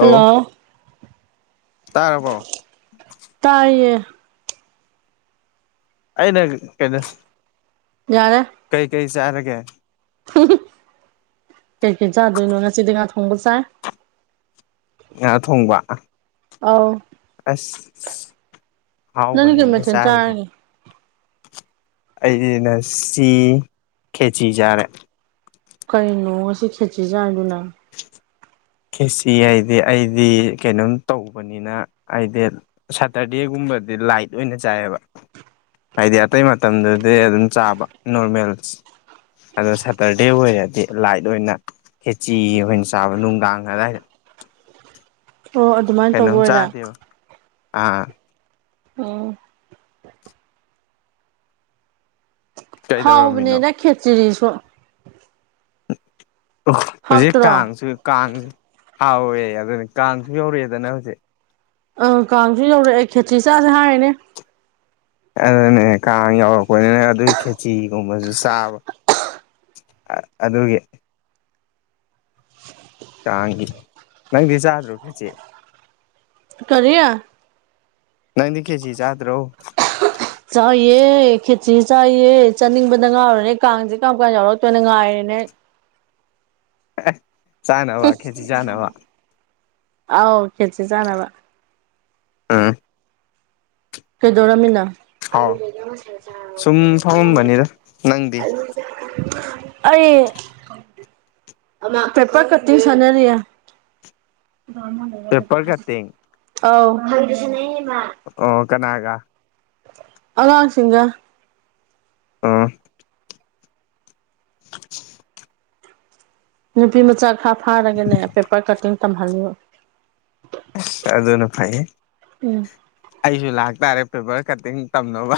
hello ꯇꯥꯔꯕꯣ ꯇꯥꯏꯌꯦ [unintelligible] ꯌꯥꯔꯦ ꯀꯩ ꯀꯩ ꯆꯥꯔꯒꯦ ꯀꯩ ꯀꯩ ꯆꯥꯗꯣꯏꯅꯣ ꯉꯁꯤꯗꯤ ꯉꯥ ꯊꯣꯡꯕ ꯆꯥꯏ ꯉꯥ ꯊꯣꯡꯕ ꯑꯧ ꯑꯁ ꯍꯥꯎꯕ ꯅꯪꯗꯤ ꯀꯩ ꯅꯤꯅꯦ ꯃꯊꯦꯜ ꯆꯥꯔꯤꯁꯦ ꯆꯥꯔꯒꯦ ꯑꯩꯗꯤ ꯉꯁꯤ ꯈꯦꯆꯤ ꯆꯥꯔꯦ ꯀꯩꯅꯣ ꯉꯁꯤ ꯈꯦꯆꯤ ꯆꯥꯏꯗꯨꯅ ꯈꯦꯆꯤ ꯍꯥꯏꯗꯤ ꯑꯩꯗꯤ ꯀꯩꯅꯣꯝ ꯇꯧꯕꯅꯤ ꯅꯤꯅ ꯑꯩꯗꯤ ꯁꯇꯔꯗꯦꯒꯨꯝꯕꯗꯤ ꯂꯥꯏꯠ ꯑꯣꯏꯅ ꯆꯥꯏꯌꯦꯕ ꯍꯥꯏꯗꯤ ꯑꯇꯩ ꯃꯇꯝꯗꯗꯤ ꯑꯗꯨꯝ ꯆꯥꯕ ꯅꯣꯔꯃꯦꯜ ꯑꯗꯣ ꯁꯇꯔꯗꯦ ꯑꯣꯏꯔꯗꯤ ꯂꯥꯏꯠ ꯑꯣꯏꯅ ꯈꯦꯆꯤ ꯑꯣꯏꯅ ꯆꯥꯕ ꯅꯨꯡꯗꯥꯡ ꯑꯗꯥꯏꯗ ꯑꯣ ꯑꯗꯨꯃꯥꯏꯅ ꯇꯧꯕ ꯀꯩꯅꯣꯝ ꯑꯣꯏꯔꯦ ꯆꯥꯗꯦꯕ ꯑꯥ ꯎꯝ ꯀꯩꯗꯧꯔꯝꯃꯤꯅꯣ ꯍꯥꯎꯕꯅꯦꯅ ꯈꯦꯆꯔꯤꯁꯨ ꯑꯣ ꯍꯧꯖꯤꯛ ꯍꯥꯎꯇ꯭ꯔꯣ ꯀꯥꯡꯁꯨ ꯀꯥꯡꯁꯨ ꯍꯥꯎꯋꯦ ꯑꯗꯨꯅꯤ ꯀꯥꯡꯁꯨ ꯌꯧꯔꯛꯑꯦꯗꯅ ꯍꯧꯖꯤꯛ ꯑꯪ ꯀꯥꯡꯁꯨ ꯌꯧꯔꯛꯑꯦ ꯈꯦꯇ꯭ꯔꯤꯆꯥꯥꯁꯦ ꯍꯥꯏꯔꯦꯅꯦ ꯑꯗꯨꯅꯦ ꯀꯥꯡ ꯌꯧꯔꯛꯄꯅꯤꯅ ꯑꯗꯨꯒꯤ ꯈꯦꯆꯤꯒꯨꯝꯕꯁꯨ ꯆꯥꯕ ꯑꯗꯨꯒꯤ ꯀꯥꯡꯒꯤ ꯅꯪꯗꯤ ꯆꯥꯗ꯭ꯔꯣ ꯈꯦꯆꯤ ꯀꯔꯤ ꯅꯪꯗꯤ ꯈꯦꯆꯤ ꯆꯥꯗ꯭ꯔꯣ ꯆꯥꯏꯑꯦ ꯈꯦꯆꯤ ꯆꯥꯏꯌꯦ ꯆꯥꯅꯤꯡꯕꯗ ꯉꯥꯎꯔꯅꯦ ꯀꯥꯡꯁꯦ ꯀꯔꯝ ꯀꯥꯟ ꯌꯥꯎꯔꯛꯇꯣꯏꯅꯣ ꯉꯥꯏꯔꯦꯅꯦ ꯑꯩ ꯑ ꯑꯥꯎ ꯈꯦꯠꯁꯤ ꯆꯥꯟꯅꯕ ꯑꯥ ꯀꯩꯗꯧꯔꯃꯤꯅ ꯍꯥꯎ ꯁꯨꯝ ꯐꯝꯃꯝꯕꯅꯤꯗ ꯅꯪꯗꯤ ꯑꯩ ꯄꯦꯄꯔ ꯀꯇ ꯁꯅꯔꯤꯌꯥ ꯄꯦꯄꯔ ꯀꯠꯇꯤꯡ ꯑꯧ ꯑꯣ ꯀꯅꯥꯒ ꯑꯋꯥꯥꯡꯁꯤꯡꯒ ꯑꯥ [unintelligible] ꯅꯨꯄꯤ ꯃꯆꯥ ꯈꯔ ꯐꯥꯔꯒꯅꯦ ꯄꯦꯄꯔ ꯀꯇꯤꯡ ꯇꯝꯍꯜꯂꯤꯂꯨ ꯇ ꯑꯗꯨꯅ ꯐꯥꯏ ꯎꯝ ꯑꯩꯁꯨ ꯂꯥꯛꯇꯥꯔꯦ ꯄꯦꯄꯔ ꯀꯠꯇꯤꯡ ꯇꯝꯅꯕ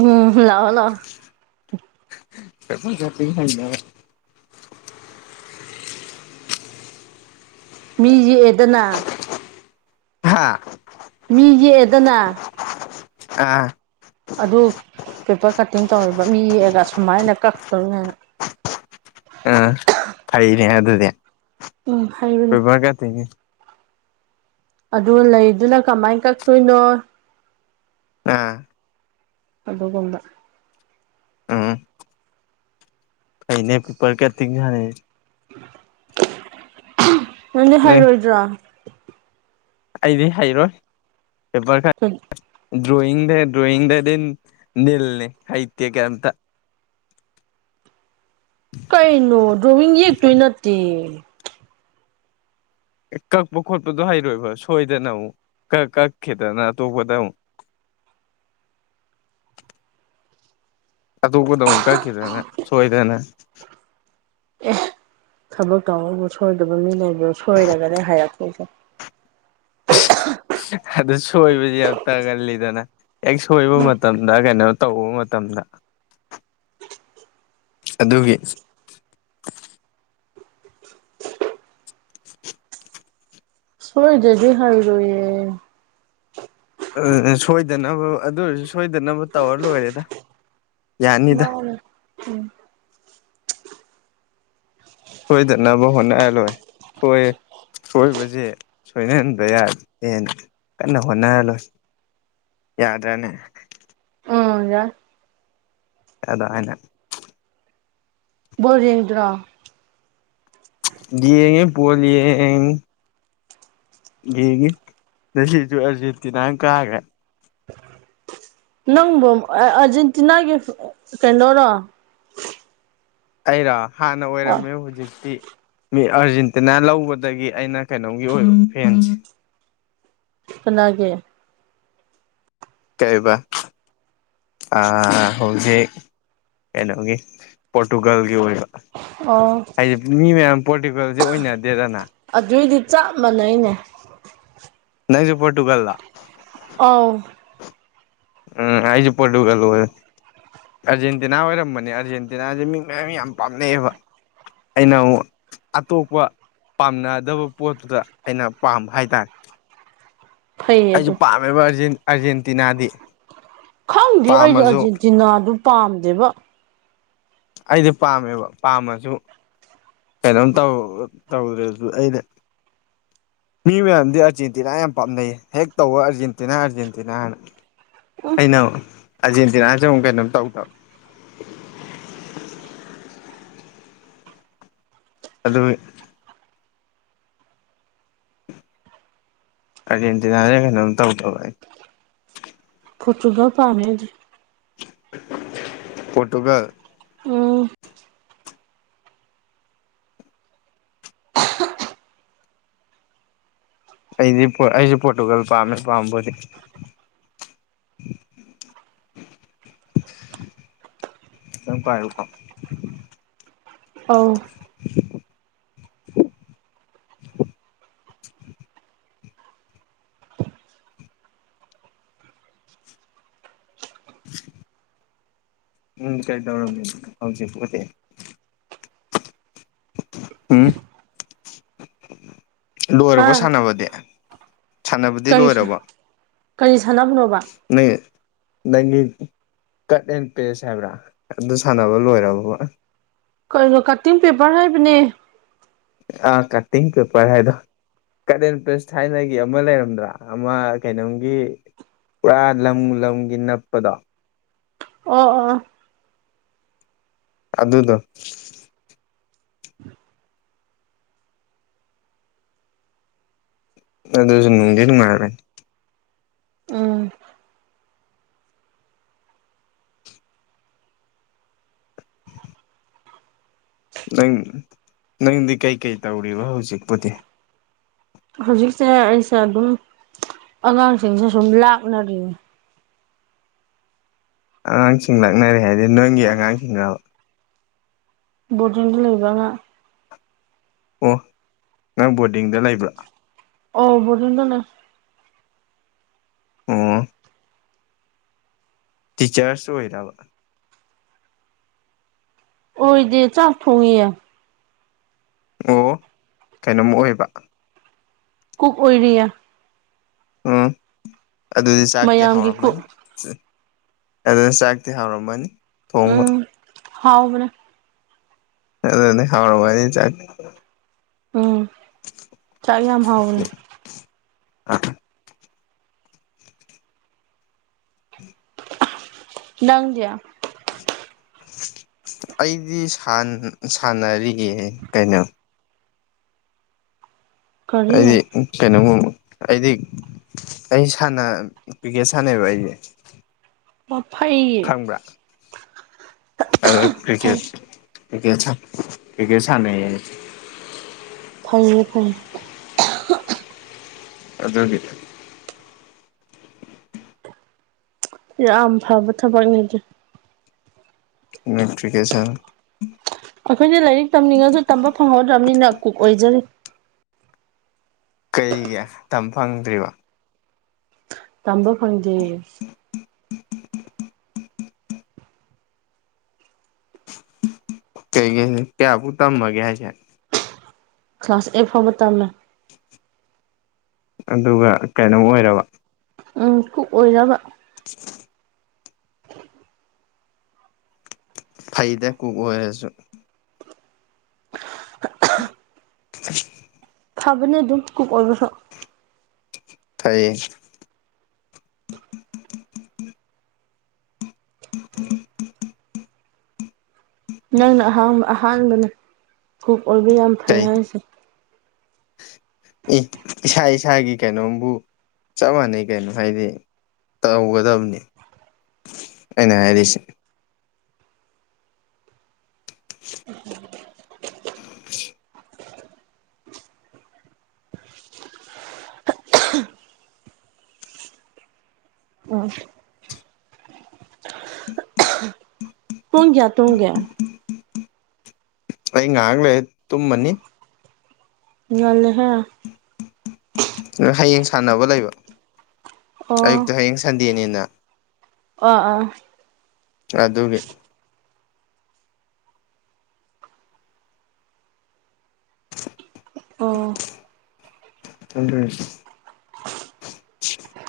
ꯎꯝ ꯂꯑꯣ ꯂꯥꯛꯑꯣ ꯐ ꯆꯄꯤ ꯍꯥꯏ ꯃꯤ ꯌꯦꯛꯑꯦꯗꯅ ꯍꯥꯥ ꯃꯤ ꯌꯦꯛꯑꯦꯗꯅ ꯑ ꯑꯗꯨ ꯄꯦꯄꯔ ꯀꯠꯇꯤꯡ ꯇꯧꯔꯤꯕ ꯃꯤ ꯌꯦꯛꯑꯒ ꯑꯨꯃꯥꯏꯅ ꯀꯛꯇꯣꯏꯅꯦꯅ ꯑꯥ ꯐꯩꯅꯦ ꯑꯗꯨꯗꯤ ꯎꯝ ꯍꯩꯕꯅꯦ ꯀꯣꯏꯕ ꯀ ꯇꯣꯏꯅꯦ ꯑꯗꯨ ꯂꯩꯗꯨꯅ ꯀꯃꯥꯏ ꯀꯛꯇꯣꯏꯅꯣ ꯑꯥ ꯑꯗꯨꯒꯨꯝꯕ ꯑꯅꯦ ꯄꯄꯔ ꯀꯦꯇ ꯌꯥꯅꯦꯦ ꯅꯪꯦ ꯅꯣꯏ ꯍꯥꯏꯩꯔꯣꯏꯗ꯭ꯔꯥ ꯑꯩꯗꯤ ꯍꯩꯔꯣꯏ ꯄꯦꯄꯔ ꯈ ꯊꯝ ꯗ꯭ꯔꯣꯌ ꯗ ꯗ꯭ꯔꯣꯌ ꯗꯗꯤ ꯅꯅꯤꯜꯅꯦ ꯍꯥꯏꯇꯒꯇ ꯀꯩꯅꯣ ꯗ꯭ꯔꯣꯃꯤꯡ ꯌꯦꯛꯇꯣꯏ ꯅꯠꯇꯦ ꯀꯛꯄ ꯈꯣꯠꯄꯗꯣ ꯍꯩꯔꯣꯏꯕ ꯁꯣꯏꯗꯅ ꯑꯃꯨꯛ ꯀ ꯀꯛꯈꯤꯗꯅ ꯑꯇꯣꯞꯄꯗ ꯑꯃꯨꯛ ꯑꯗꯨꯄꯗ ꯑꯃꯨꯛ ꯀꯛꯈꯤꯗꯅ ꯁꯣꯏꯗꯅ ꯑꯦ ꯊꯕꯛ ꯇꯧꯅꯕꯕꯨ ꯁꯣꯏꯗꯕ ꯃꯤ ꯂꯩꯕ ꯁꯣꯏꯔꯒꯅꯦ ꯍꯥꯏꯔꯛꯄꯁꯦ ꯑꯗꯨ ꯁꯣꯏꯕꯁꯤ ꯌꯥꯝ ꯇꯥꯒꯜꯂꯤꯗꯅ ꯍꯦꯛ ꯁꯣꯏꯕ ꯃꯇꯝꯗ ꯀꯩꯅꯣ ꯇꯧꯕ ꯃꯇꯝꯗ ꯑꯗꯨꯒꯤ ꯁꯣꯏꯗꯦꯗꯤ ꯍꯥꯏꯔꯣꯏꯌꯦꯦ ꯁꯣꯏꯗꯅꯕ ꯑꯗꯨ ꯑꯣꯏꯔꯁꯨ ꯁꯣꯏꯗꯅꯕ ꯇꯋꯔ ꯂꯣꯏꯔꯦꯗ ꯌꯥꯅꯤꯗ ꯃꯥꯎꯅꯦ ꯎꯝ ꯁꯣꯏꯗꯅꯕ ꯍꯣꯠꯅꯍꯜꯂꯣꯏ ꯁꯣꯏ ꯁꯣꯏꯕꯁꯦ ꯁꯣꯏꯅꯍꯟꯕ ꯌꯥꯗꯦꯅ ꯀꯟꯅ ꯍꯣꯠꯅꯔꯂꯣꯏ ꯌꯥꯗ꯭ꯔꯥꯅꯦ ꯍ ꯌꯥ ꯑꯗ ꯍꯥꯏꯅ ꯕꯣꯔ ꯌꯦꯡꯗ꯭ꯔꯣ ꯂꯉ ꯄꯂꯤ ꯌꯦ ꯌꯦꯡꯉ ꯉꯁꯤꯁꯨ ꯑꯥꯔꯖꯦꯟꯇꯤꯅꯥꯅ ꯀꯥꯈ꯭ꯔꯦ ꯅꯪꯕꯨ ꯑꯔꯖꯦꯟꯇꯤꯅꯥꯒꯤ ꯀꯩꯅꯣꯔꯣ ꯑꯩꯔꯣ ꯍꯥꯟꯅ ꯑꯣꯏꯔꯝꯃꯦ ꯍꯧꯖꯤꯛꯇꯤ ꯃꯤ ꯑꯥꯔꯖꯦꯟꯇꯤꯅꯥ ꯂꯧꯕꯗꯒꯤ ꯑꯩꯅ ꯀꯩꯅꯣꯝꯒꯤ ꯑꯣꯏꯕ ꯐꯦꯟꯁꯦ ꯀꯅꯥꯒꯤ ꯀꯩꯕ ꯍꯧꯖꯤꯛ ꯀꯩꯅꯣꯒꯤ ꯄꯣꯔꯇꯨꯒꯜꯒꯤ ꯑꯣꯏꯕ ꯑ ꯍꯥꯏꯗꯤ ꯃꯤ ꯃꯌꯥꯝ ꯄꯣꯔꯇꯤꯒꯦꯜꯁꯦ ꯑꯣꯏꯅꯗꯦꯗꯅ ꯑꯗꯨꯏꯗꯤ ꯆꯞ ꯃꯥꯟꯅꯩꯅꯦ ꯅꯪꯁꯨ ꯄꯣꯔꯇꯨꯒꯜꯂ ꯑꯣ ꯎꯝ ꯑꯩꯁꯨ ꯄꯣꯔꯇꯨꯒꯜ ꯑꯣꯏ ꯑꯥꯔꯖꯦꯟꯇꯤꯅꯥ ꯑꯣꯏꯔꯝꯕꯅꯦ ꯑꯥꯔꯖꯦꯟꯇꯤꯅꯥꯁꯦ ꯃꯤ ꯃꯌꯥꯝ ꯌꯥꯝ ꯄꯥꯝꯅꯩꯑꯕ ꯑꯩꯅ ꯑꯃꯨꯛ ꯑꯇꯣꯞꯄ ꯄꯥꯝꯅꯗꯕ ꯄꯣꯠꯇꯨꯗ ꯑꯩꯅ ꯄꯥꯝꯕ ꯍꯥꯏꯇꯥꯔꯦ ꯐꯩꯌꯦ ꯑꯩꯁꯨ ꯑꯗꯨ ꯄꯥꯝꯃꯦꯕ ꯑꯥꯔꯖꯦꯟꯇꯤꯅꯥꯗꯤ ꯈꯪꯗꯦ ꯑꯩꯗꯤ ꯄꯥꯝꯃꯁꯨ ꯑꯔꯖꯦꯟꯇꯤꯅꯥꯗꯨ ꯄꯥꯝꯗꯦꯕ ꯑꯩꯗꯤ ꯄꯥꯝꯃꯦꯕ ꯄꯥꯝꯃꯁꯨ ꯀꯩꯅꯣꯝ ꯇꯧꯗ꯭ꯔꯦꯁꯨ ꯑꯩꯅ ꯃꯤ ꯃꯌꯥꯝꯗꯤ ꯑꯥꯔꯖꯦꯟꯇꯤꯅꯥ ꯌꯥꯝ ꯄꯥꯝꯅꯩꯌꯦ ꯍꯦꯛ ꯇꯧꯋ ꯑꯥꯔꯖꯦꯟꯇꯤꯅꯥ ꯑꯥꯔꯖꯦꯟꯇꯤꯅꯥ ꯍꯅ ꯑꯩꯅ ꯑꯥꯔꯖꯦꯟꯇꯤꯅꯥꯁ ꯑꯃꯨꯛ ꯀꯩꯅꯣꯝ ꯇꯧꯗꯕ ꯑꯗꯨ ꯑꯔꯖꯦꯟꯇꯤꯅꯥꯅꯦ ꯀꯩꯅꯣꯝ ꯇꯧꯗꯕ ꯐꯆꯨꯒ ꯄꯥꯅꯦꯖꯤ ꯄꯣꯔꯇꯨꯒꯜ ꯎꯝ ꯑꯩꯗꯤ ꯑꯩꯁꯨ ꯄꯣꯔꯇꯨꯒꯜ ꯄꯥꯝꯃꯦ ꯄꯥꯝꯕꯕꯨꯗꯤ [inaudible] ꯅꯪ ꯄꯥꯏꯌꯨꯀꫭ ꯑꯥꯎ ꯎꯝ ꯀꯩꯗꯧꯔꯝꯃꯤꯅꫭ ꯍꯧꯖꯤꯛꯄꯨꯗꯤ ꯎꯝ ꯍꯥ ꯂꯣꯏꯔꯕ ꯁꯥꯟꯅꯕꯗꯤ ꯁꯥꯟꯅꯕꯗꯤ ꯀꯔꯤ ꯂꯣꯏꯔꯕ ꯀꯔꯤ ꯁꯥꯟꯅꯕꯅꯣꯕ ꯅ ꯅꯪ ꯀꯠ ꯑꯦꯟ ꯄꯦꯁ ꯍꯥꯏꯕ꯭ꯔꯥ ꯑꯗꯨ ꯁꯥꯟꯅꯕ ꯂꯣꯏꯔꯕꯕꯥ ꯀꯩꯅꯣ ꯀꯠꯇꯤꯡ ꯄꯦꯄꯔ ꯍꯥꯏꯕꯅꯦ ꯑ ꯀꯇꯤꯡ ꯄꯦꯄꯔ ꯍꯥꯏꯗꯣ ꯀꯠ ꯑꯦꯟ ꯄꯦꯁ ꯊꯥꯏꯅꯒꯤ ꯑꯃ ꯂꯩꯔꯝꯗ꯭ꯔꯥ ꯑꯃ ꯀꯩꯅꯣꯝꯒꯤ ꯄꯨꯔꯥ ꯂꯝ ꯂꯝꯒꯤ ꯅꯞꯄꯗꯣ ꯑꯣ ꯑꯣ ꯑꯗꯨꯗꯣ ꯑꯗꯨꯁꯨ ꯅꯨꯡꯗꯤ ꯅꯨꯡꯉꯥꯏꯕꯅꯤ ꯎꯝ ꯅꯪ ꯅꯪꯗꯤ ꯀꯩꯀꯩ ꯇꯧꯔꯤꯕ ꯍꯧꯖꯤꯛꯄꯨꯗꯤ ꯍꯧꯖꯤꯛꯅ ꯑꯩꯁꯦ ꯑꯗꯨꯝ ꯑꯉꯥꯡꯁꯤꯡꯁꯦ ꯁꯨꯝ ꯂꯥꯛꯅꯔꯤꯅꯤ ꯑꯉꯥꯡꯁꯤꯡ ꯂꯥꯛꯅꯔꯤ ꯍꯥꯏꯗꯤ ꯅꯪꯒꯤ ꯑꯉꯥꯡꯁꯤꯡꯔꯥꯕ ꯕꯣꯔꯗꯤꯡꯗ ꯂꯩꯕ ꯑꯉꯥꯡ ꯑꯣ ꯅꯪ ꯕꯣꯔꯗꯤꯡꯗ ꯂꯩꯕ꯭ꯔꯥ ꯑꯣ ꯕꫭꯔꯗꯤꯡꯗ ꯂꯩ ꯎꯝ ꯇꯤꯆꯔꯁ ꯑꯣꯏꯔꯥꯕꯥ ꯑꯣꯏꯗꯦ ꯆꯥꯛ ꯊꯣꯡꯉꯤꯌꯥ ꯑꯣ ꯀꯩꯅꯣꯝꯃ ꯑꯣꯏꯕ ꯀꯨꯛ ꯑꯣꯏꯔꯤꯌꯥ ꯎꯝ ꯑꯗꯨꯗꯤ ꯆꯥꯛꯇꯤ ꯃꯌꯥꯝꯒꯤ ꯀꯨꯛ ꯍꯥꯎꯔꯝꯃꯅꯤ ꯑꯗꯨꯅ ꯆꯥꯛꯇꯤ ꯍꯥꯎꯔꯝꯃꯅꯤ ꯊꯣꯡꯕ ꯎꯝ ꯍꯥꯎꯕꯅꯦ ꯑꯗꯨꯗꯤ ꯈꯥꯎꯔ ꯆ ꯎꯝ ꯆꯥꯛ ꯌꯥꯝ ꯍꯥꯎꯅꯦ ꯅꯪꯗꯌꯥ ꯑꯩꯗꯤ ꯁꯥꯟꯅꯔꯤꯌꯦ ꯀꯩꯅꯣ ꯀꯔꯤ ꯑꯩꯗꯤ ꯀꯩꯅꯣꯒꯨꯝꯕ ꯑꯩꯗꯤ ꯑꯩ ꯁꯥꯟꯅ ꯀ꯭ꯔꯤꯛꯀꯦꯠ ꯁꯥꯟꯅꯩꯕ ꯑꯩꯁꯦ ꯃꯐꯩ ꯈꯪꯕ꯭ꯔꯥ ꯑꯗꯨ ꯐꯩ ꯀ꯭ꯔꯤꯀꯦꯠꯁꯦ ꯏꯦ ꯌꯦ ꯁꯥꯟ ꯐꯪ ꯐꯪ ꯑꯗꯨꯒꯤꯅꯦ ꯌꯥꯝ ꯐꯕ ꯊꯕꯛꯅꯤꯗꯤ ꯅꯇ꯭ꯐꯤꯀꯦꯁꯟ ꯑꯩꯈꯣꯏꯅ ꯂꯥꯏꯔꯤꯛ ꯇꯝꯅꯤꯡꯉꯁꯨ ꯇꯝꯕ ꯐꯪꯍꯧꯗ꯭ꯔꯕꯅꯤꯅ ꯀꯨꯛ ꯑꯣꯏꯖꯔꯤ ꯀꯩꯒꯤ ꯃꯇꯝꯝ ꯐꯪꯗ꯭ꯔꯤꯕ ꯇꯝꯕ ꯐꯖꯦ ꯀꯩꯒꯤ ꯀꯌꯥꯕꯨ ꯇ ꯃꯒꯌꯥꯁꯦ ꯀ꯭ꯂꯥꯁ ꯑꯩꯠ ꯐꯥꯎꯕ ꯇꯝꯃꯦ ꯑꯗꯨꯒ ꯀꯩꯅꯣꯝ ꯑꯣꯏꯔꯕ ꯑꯣꯏꯔꯕ [unintelligible] ꯐꯩꯗ ꯀꯨꯛ ꯑꯣꯏꯔꯁꯨ ꯑ ꯈꯕꯅꯦ ꯑꯗꯨꯝ ꯀꯨ ꯀ ꯑꯣꯏꯕꯁ ꯊꯥꯏꯌꯦ ꯅꯪꯅ ꯑꯍꯥꯡꯕ ꯑꯍꯥꯟꯕꯅ ꯀꯛ ꯑꯣꯏꯕ ꯌꯥꯝ ꯐꯩ ꯀꯩ ꯍꯥꯏꯔꯤꯁꯦ ꯏꯁꯥ ꯏꯁꯥꯒꯤ ꯀꯩꯅꯣꯝꯕꯨ ꯆꯞ ꯃꯥꯟꯅꯩ ꯀꯩꯅꯣ ꯍꯥꯏꯗꯤ ꯇꯧꯒꯗꯕꯅꯤ ꯑꯩꯅ ꯍꯥꯏꯔꯤꯁꯦ [unintelligible] ꯎꯝ ꯇꯨꯡꯒ꯭ ꯇꯨꯡꯒ꯭ ꯍꯪ ꯍꯥꯏꯒꯂꯦ ꯇꯨꯝꯃꯃꯅꯤ ꯉꯥꯜꯂꯍꯦ ꯅ ꯍꯌꯦꯡ ꯁꯥꯟꯅꯕ ꯂꯩꯕ ꯑꯣ ꯑꯌꯨꯛꯇ ꯍꯌꯦꯡ ꯁꯟꯗꯦꯅꯦꯅ ꯑ ꯑꯥ ꯑꯗꯨꯒꯤ ꯑꯣ ꯊꯗꯔꯁꯤ [unintelligible]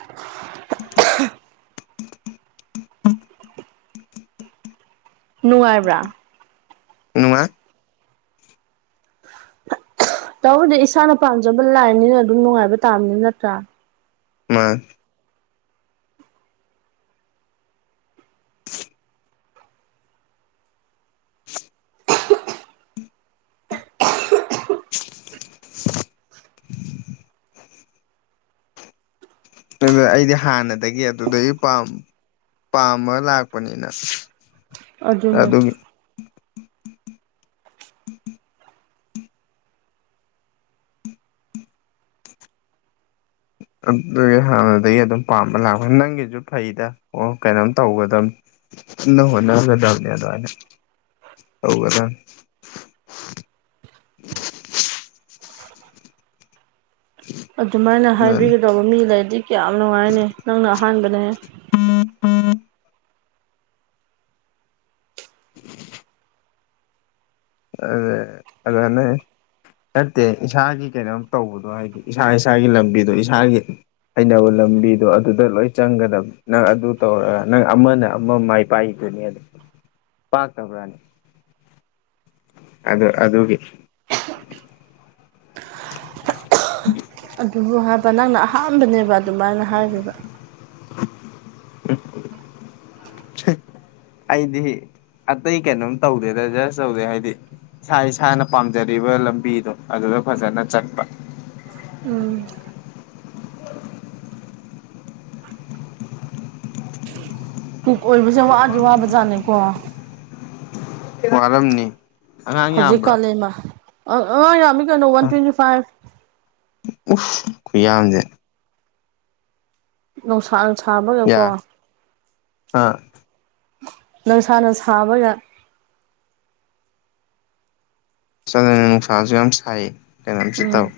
ꯅꯨꯡꯉꯥꯏꯕ꯭ꯔꯥ ꯅꯨꯉꯥꯏ ꯇꯧꯗꯤ ꯏꯁꯥꯅ ꯄꯥꯝꯖꯕ ꯂꯥꯏꯅꯤꯅ ꯑꯗꯨꯝ ꯅꯨꯡꯉꯥꯏꯕ ꯇꯥꯕꯅꯤ ꯅꯠꯇ꯭ꯔꯥ ꯃꯥ [unintelligible] ꯑꯗꯨꯗ ꯑꯩꯗꯤ ꯍꯥꯟꯅꯗꯒꯤ ꯑꯗꯨꯗꯒꯤ ꯄꯥꯝ ꯄꯥꯝꯃꯥ ꯂꯥꯛꯄꯅꯤꯅ ꯑꯗꯨꯅꯦ ꯑꯗꯨꯒꯤ ꯑꯗꯨꯒꯤ ꯍꯥꯟꯅꯗꯒꯤ ꯑꯗꯨꯝ ꯄꯥꯝꯃ ꯂꯥꯛꯄꯅꯤꯅ ꯅꯪꯒꯤꯁꯨ ꯐꯩꯗ ꯑꯣ ꯀꯩꯅꯣꯝ ꯇꯧꯒꯗꯕꯅꯤ ꯀꯟꯅ ꯍꯣꯠꯅꯒꯗꯕꯅꯤ ꯑꯗꯨꯃꯥꯏꯅ ꯍꯧꯔꯗꯧꯅꯦ ꯑꯗꯨꯃꯥꯏꯅ ꯇꯧꯒꯗꯕꯅꯤ ꯍꯥꯏꯕꯤꯒꯗꯧꯕ ꯃꯤ ꯂꯩꯔꯗꯤ ꯀꯌꯥꯝ ꯅꯨꯡꯉꯥꯏꯅꯤ ꯅꯪꯅ ꯑꯍꯥꯟꯕꯅꯦ ꯑ ꯑꯗꯨꯗꯅꯦ ꯅꯠꯇꯦ ꯏꯁꯥꯒꯤ ꯀꯩꯅꯣꯝ ꯇꯧꯕꯗꯣ ꯍꯥꯏꯗꯤ ꯏꯁꯥ ꯏꯁꯥꯒꯤ ꯂꯝꯕꯤꯗꯣ ꯏꯁꯥꯒꯤ ꯍꯩꯅꯕ ꯂꯝꯕꯤꯗꯣ ꯑꯗꯨꯗ ꯂꯣꯏ ꯆꯪꯒꯗꯕꯅꯤ ꯅꯪ ꯑꯗꯨ ꯇꯧꯔꯒ ꯅꯪ ꯑꯃꯅ ꯑꯃ ꯃꯥꯏ ꯄꯥꯛꯏꯗꯨꯅꯤ ꯑꯗꯣ ꯄꯥꯛꯇꯕ꯭ꯔꯥꯅꯦ ꯑꯗ ꯑꯗꯨꯒꯤ [inaudible] ꯑꯗꯨꯕꯨ ꯍꯥꯏꯕ ꯅꯪꯅ ꯑꯍꯥꯟꯕꯅꯦꯕ ꯑꯗꯨꯃꯥꯏꯅ ꯍꯥꯏꯔꯤꯕ [inaudible] ꯁ ꯑꯩꯗꯤ ꯑꯇꯩ ꯀꯩꯅꯣꯝ ꯇꯧꯗꯦꯗ ꯖꯁ ꯇꯧꯗꯦ ꯍꯥꯏꯗꯤ ꯏꯁꯥ ꯏꯁꯥꯅ ꯄꯥꯝꯖꯔꯤꯕ ꯂꯝꯕꯤꯗꯣ ꯑꯗꯨꯗ ꯐꯖꯅ ꯆꯠꯄ ꯎꯝ ꯀꯨꯛ ꯑꯣꯏꯕꯁꯦ ꯋꯥꯗꯤ ꯋꯥꯕꯖꯥꯠꯅꯤꯀꯣ ꯋꯥꯔꯝꯅꯤ ꯑꯉꯥꯡ ꯍꯧꯖꯤꯛ ꯌꯥꯝꯕ꯭ꯔꯣ ꯀꯥꯂꯦꯟꯃ ꯑ ꯌꯥꯝꯃꯤ ꯀꯩꯅꯣ ꯋꯥꯟ ꯇ꯭ꯋꯦꯟꯇꯤ ꯐꯥꯏꯚ ꯎꯐ ꯈꯨꯌꯥꯝꯁꯦ ꯅꯨꯡꯁꯥꯅ ꯁꯥꯥꯕꯒꯀꯣ ꯌꯥꯝ ꯑꯥ ꯅꯨꯡꯁꯥꯅ ꯁꯥꯕꯒ ꯆꯥꯗꯅ ꯅꯨꯡꯁꯥꯁꯨ ꯌꯥꯝ ꯁꯥꯏ ꯀꯩꯅꯣꯝꯁꯨ ꯎꯝ ꯇꯧꯏ